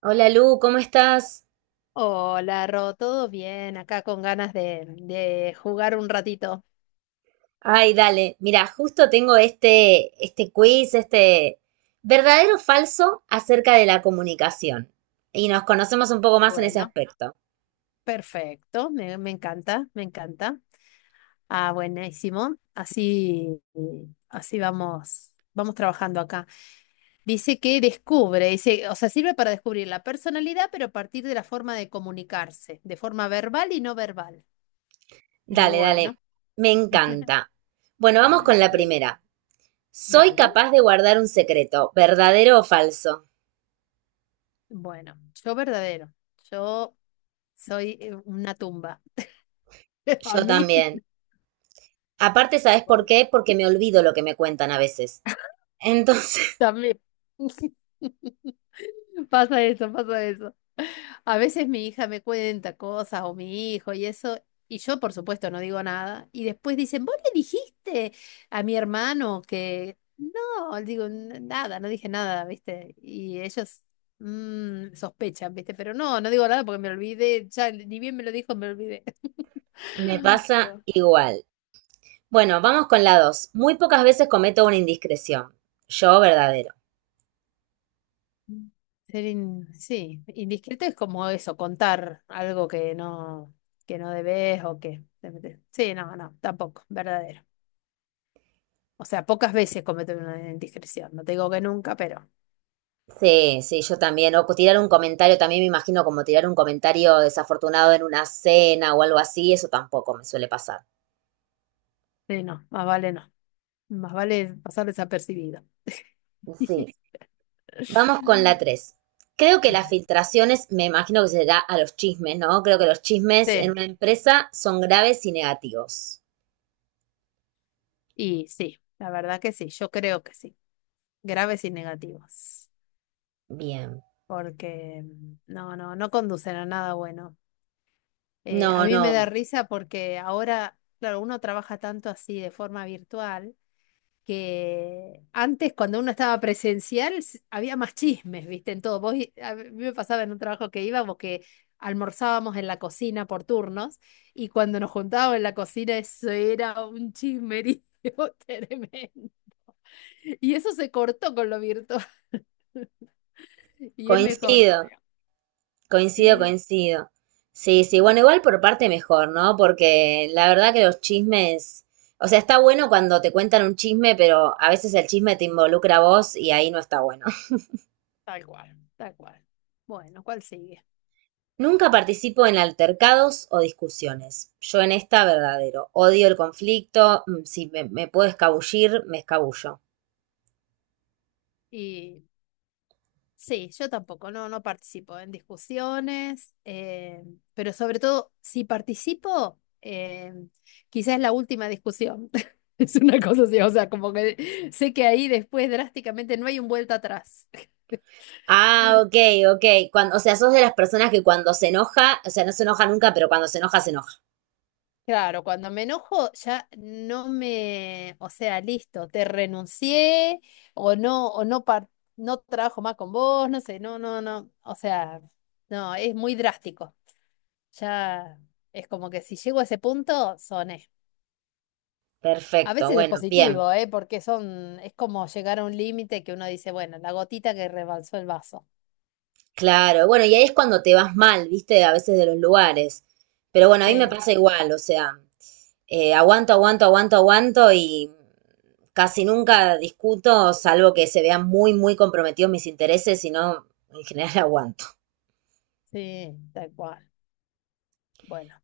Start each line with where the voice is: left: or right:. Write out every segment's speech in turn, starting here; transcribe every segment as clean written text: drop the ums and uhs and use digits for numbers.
right: Hola Lu, ¿cómo estás?
left: Hola, Ro, ¿todo bien? Acá con ganas de jugar un ratito.
right: Ay, dale, mira, justo tengo este quiz, verdadero o falso acerca de la comunicación. Y nos conocemos un poco más en ese
left: Bueno,
right: aspecto.
left: perfecto, me encanta, me encanta. Ah, buenísimo. Así, así vamos, vamos trabajando acá. Dice que descubre, dice, o sea, sirve para descubrir la personalidad, pero a partir de la forma de comunicarse, de forma verbal y no verbal.
right: Dale, dale,
left: Bueno,
right: me encanta. Bueno, vamos con la
left: bien,
right: primera. ¿Soy
left: dale.
right: capaz de guardar un secreto, verdadero o falso?
left: Bueno, yo verdadero, yo soy una tumba. A
right: Yo
left: mí.
right: también. Aparte, ¿sabes por qué? Porque me olvido lo que me cuentan a veces. Entonces,
left: También pasa eso, pasa eso. A veces mi hija me cuenta cosas o mi hijo y eso, y yo por supuesto no digo nada. Y después dicen, ¿vos le dijiste a mi hermano que...? No, digo: Nada, no dije nada, ¿viste?". Y ellos sospechan, ¿viste? Pero no, no digo nada porque me olvidé, ya ni bien me lo dijo, me olvidé.
right: me pasa
left: No.
right: igual. Bueno, vamos con la dos. Muy pocas veces cometo una indiscreción. Yo, verdadero.
left: Ser sí, indiscreto es como eso, contar algo que no debes o que te metes. Sí, no, no, tampoco, verdadero. O sea, pocas veces cometo una indiscreción. No te digo que nunca, pero
right: Sí, sí, yo también. O pues tirar un comentario, también me imagino como tirar un comentario desafortunado en una cena o algo así, eso tampoco me suele pasar.
left: sí, no, más vale no. Más vale pasar desapercibido.
right: Sí. Vamos con la tres. Creo que las filtraciones, me imagino que será a los chismes, ¿no? Creo que los chismes en
left: Sí,
right: una empresa son graves y negativos.
left: y sí, la verdad que sí, yo creo que sí. Graves y negativos.
right: Bien.
left: Porque no, no, no conducen a nada bueno.
right: No,
left: A mí
right: no,
left: me da risa porque ahora, claro, uno trabaja tanto así de forma virtual que antes cuando uno estaba presencial había más chismes, ¿viste? En todo. Vos, a mí me pasaba en un trabajo que íbamos que almorzábamos en la cocina por turnos y cuando nos juntábamos en la cocina eso era un chismerío tremendo. Y eso se cortó con lo virtual y es mejor.
right: coincido. Coincido,
left: Sí,
right: coincido. Sí, sí, bueno, igual por parte mejor, ¿no? Porque la verdad que los chismes, o sea, está bueno cuando te cuentan un chisme, pero a veces el chisme te involucra a vos y ahí no está bueno.
left: tal cual, tal cual. Bueno, ¿cuál sigue?
right: Nunca participo en altercados o discusiones. Yo en esta verdadero. Odio el conflicto, si me puedo escabullir, me escabullo.
left: Y sí, yo tampoco, no, no participo en discusiones, pero sobre todo, si participo, quizás es la última discusión. Es una cosa así, o sea, como que sé que ahí después drásticamente no hay un vuelta atrás.
right: Ah, ok, ok. Cuando, o sea, sos de las personas que cuando se enoja, o sea, no se enoja nunca, pero cuando se enoja, se enoja.
left: Claro, cuando me enojo ya no me, o sea, listo, te renuncié o no, no trabajo más con vos, no sé, no, no, no, o sea, no, es muy drástico. Ya es como que si llego a ese punto, son... A
right: Perfecto,
left: veces es
right: bueno, bien.
left: positivo, ¿eh? Porque son, es como llegar a un límite que uno dice, bueno, la gotita que rebalsó el vaso.
right: Claro, bueno, y ahí es cuando te vas mal, ¿viste? A veces de los lugares. Pero bueno, a
left: Sí,
right: mí me pasa igual, o sea, aguanto, aguanto, aguanto, aguanto y casi nunca discuto, salvo que se vean muy, muy comprometidos mis intereses, sino en general aguanto.
left: sí, tal cual. Bueno,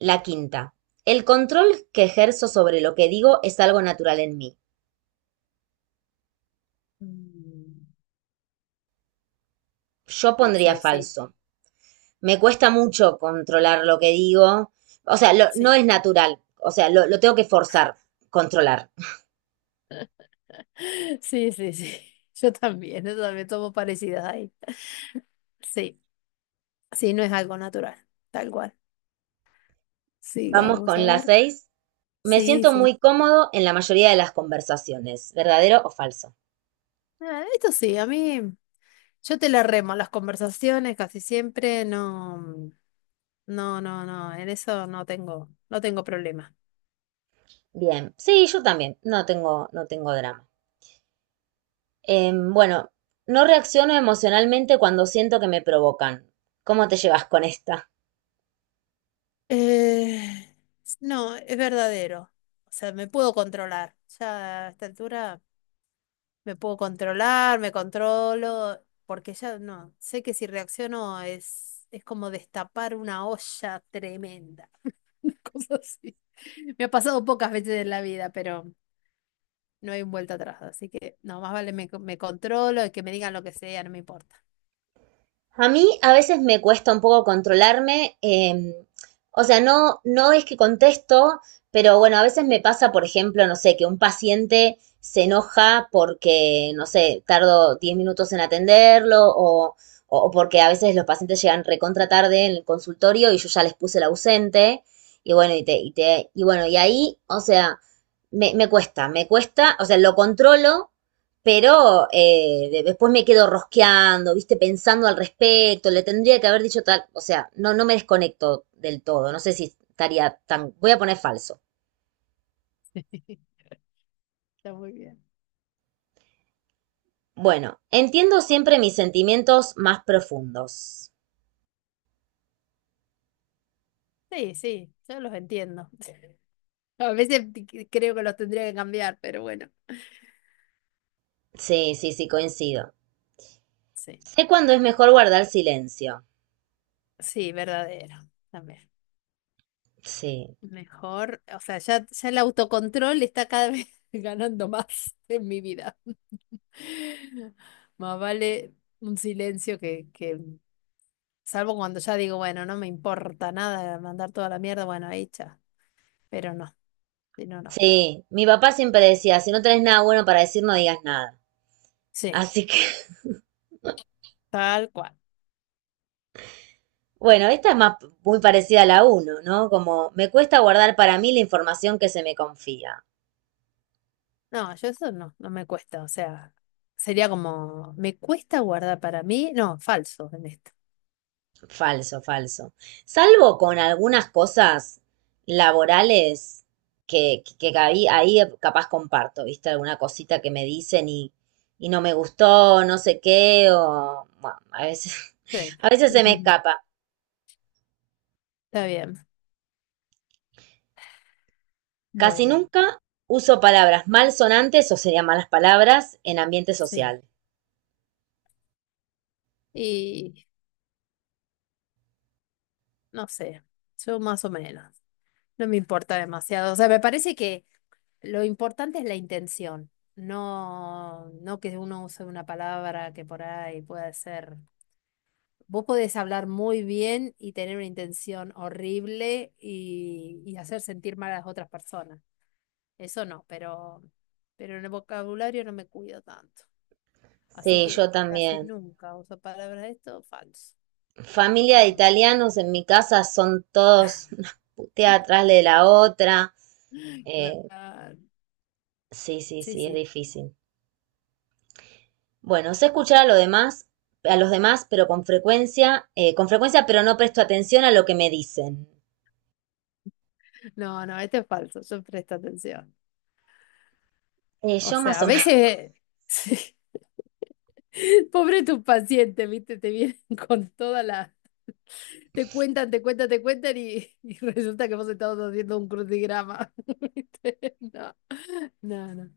right: La quinta, el control que ejerzo sobre lo que digo es algo natural en mí.
left: mm,
right: Yo
left: no
right: pondría
left: sé, sí,
right: falso. Me cuesta mucho controlar lo que digo, o sea, lo- no
left: sí.
right: es natural, o sea, lo tengo que forzar, controlar.
left: Sí, sí, sí. Yo también tomo parecidas ahí. Sí, sí, no es algo natural, tal cual.
right: Vamos
left: Sigamos a
right: con la
left: ver.
right: seis. Me
left: Sí,
right: siento
left: sí.
right: muy cómodo en la mayoría de las conversaciones, verdadero o falso.
left: Ah, esto sí, a mí, yo te la remo las conversaciones casi siempre, no, no, no, no, en eso no tengo, no tengo problema.
right: Bien, sí, yo también, no tengo, no tengo drama. Bueno, no reacciono emocionalmente cuando siento que me provocan. ¿Cómo te llevas con esta?
left: Eh, no, es verdadero. O sea, me puedo controlar. Ya a esta altura me puedo controlar, me controlo, porque ya no, sé que si reacciono es como destapar una olla tremenda. Una cosa así. Me ha pasado pocas veces en la vida, pero no hay vuelta atrás. Así que no, más vale me, me controlo y que me digan lo que sea, no me importa.
right: A mí a veces me cuesta un poco controlarme, o sea, no, no es que contesto, pero bueno, a veces me pasa, por ejemplo, no sé, que un paciente se enoja porque, no sé, tardo 10 minutos en atenderlo o porque a veces los pacientes llegan recontra tarde en el consultorio y yo ya les puse el ausente y bueno, y bueno, y ahí, o sea, me cuesta, o sea, lo controlo, pero después me quedo rosqueando, viste, pensando al respecto, le tendría que haber dicho tal, o sea, no, no me desconecto del todo, no sé si estaría tan, voy a poner falso.
left: Está muy bien.
right: Bueno, entiendo siempre mis sentimientos más profundos.
left: Sí, sí, yo los entiendo. A veces creo que los tendría que cambiar, pero bueno.
right: Sí, sí, sí, coincido.
left: Sí,
right: Sé cuándo es mejor guardar silencio.
left: sí, verdadero. También.
right: Sí,
left: Mejor, o sea, ya, ya el autocontrol está cada vez ganando más en mi vida. Más vale un silencio salvo cuando ya digo, bueno, no me importa nada mandar toda la mierda, bueno, ahí ya. Pero no, si no, no.
right: sí, mi papá siempre decía, si no tenés nada bueno para decir, no digas nada.
left: Sí,
right: Así que,
left: tal cual.
right: bueno, esta es más muy parecida a la uno, ¿no? Como me cuesta guardar para mí la información que se me confía.
left: No, yo eso no, no me cuesta, o sea, sería como, me cuesta guardar para mí, no, falso.
right: Falso, falso. Salvo con algunas cosas laborales que ahí, ahí capaz comparto, ¿viste? Alguna cosita que me dicen y no me gustó, no sé qué, o bueno, a veces,
left: Sí,
right: a veces se me escapa.
left: está bien.
right: Casi
left: Bueno,
right: nunca uso palabras malsonantes o serían malas palabras en ambiente
left: sí.
right: social.
left: Y no sé, yo más o menos. No me importa demasiado. O sea, me parece que lo importante es la intención, no, no que uno use una palabra que por ahí pueda ser. Vos podés hablar muy bien y tener una intención horrible y hacer sentir mal a las otras personas. Eso no, pero en el vocabulario no me cuido tanto. Así
right: Sí,
left: que
right: yo
left: casi
right: también.
left: nunca uso palabras de esto, falso.
right: Familia de
left: Que-
right: italianos en mi casa son todos una putea atrás de la otra. Eh,
left: Claro,
right: sí, sí,
left: sí,
right: sí, es
left: sí.
right: difícil. Bueno, sé escuchar a lo demás, a los demás, pero con frecuencia, pero no presto atención a lo que me dicen.
left: No, no, este es falso, yo presto atención. O
right: Yo más
left: sea, a
right: o menos.
left: veces, sí. Pobre tu paciente viste, te vienen con toda la... Te cuentan, te cuentan, te cuentan y resulta que vos estabas haciendo un crucigrama. ¿Viste? No, no, no.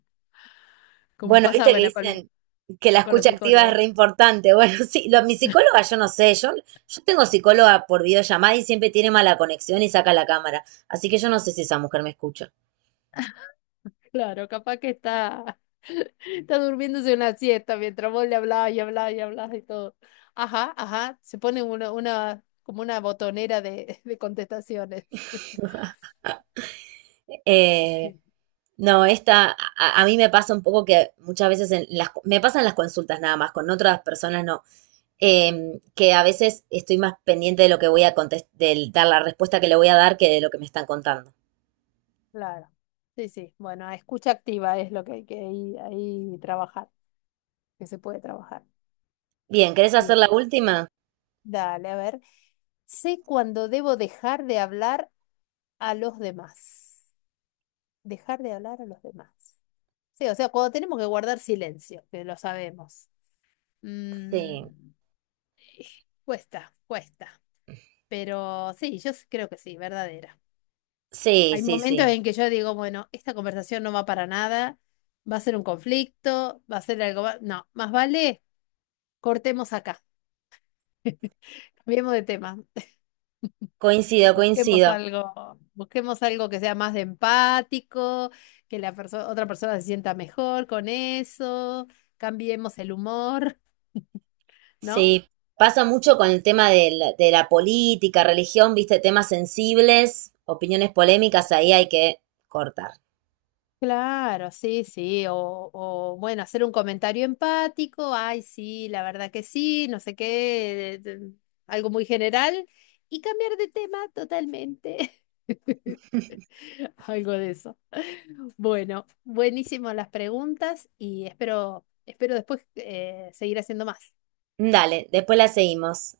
left: Como
right: Bueno,
left: pasa,
right: viste que
left: bueno,
right: dicen que la
left: con los
right: escucha activa es
left: psicólogos.
right: re importante. Bueno, sí, lo- mi psicóloga, yo no sé, yo tengo psicóloga por videollamada y siempre tiene mala conexión y saca la cámara. Así que yo no sé si esa mujer me escucha.
left: Claro, capaz que está, está durmiéndose una siesta mientras vos le hablabas y hablabas y hablabas y todo. Ajá, ajá, se pone una, como una botonera de contestaciones.
right: Eh,
left: Sí,
right: no, esta, a mí me pasa un poco que muchas veces en las, me pasan las consultas nada más, con otras personas no. Eh, que a veces estoy más pendiente de lo que voy a contestar, de dar la respuesta que le voy a dar que de lo que me están contando.
left: claro. Sí, sí. Bueno, escucha activa es lo que hay que ahí, ahí trabajar, que se puede trabajar.
right: Bien, ¿querés hacer la
left: Bien,
right: última?
left: dale, a ver. Sé cuando debo dejar de hablar a los demás. Dejar de hablar a los demás. Sí, o sea, cuando tenemos que guardar silencio, que lo sabemos.
right: Sí,
left: Mm, cuesta, cuesta. Pero sí, yo creo que sí, verdadera.
right: sí,
left: Hay
right: sí,
left: momentos
right: sí.
left: en que yo digo, bueno, esta conversación no va para nada, va a ser un conflicto, va a ser algo... No, más vale cortemos acá, cambiemos de tema,
right: Coincido, coincido.
left: busquemos algo que sea más de empático, que la otra persona se sienta mejor con eso, cambiemos el humor, ¿no?
right: Sí, pasa mucho con el tema de de la política, religión, viste, temas sensibles, opiniones polémicas, ahí hay que cortar.
left: Claro, sí, sí, o, bueno, hacer un comentario empático, ay, sí, la verdad que sí, no sé qué, algo muy general, y cambiar de tema totalmente. Algo de eso. Bueno, buenísimo las preguntas y espero, espero después seguir haciendo más.
right: Dale, después la seguimos.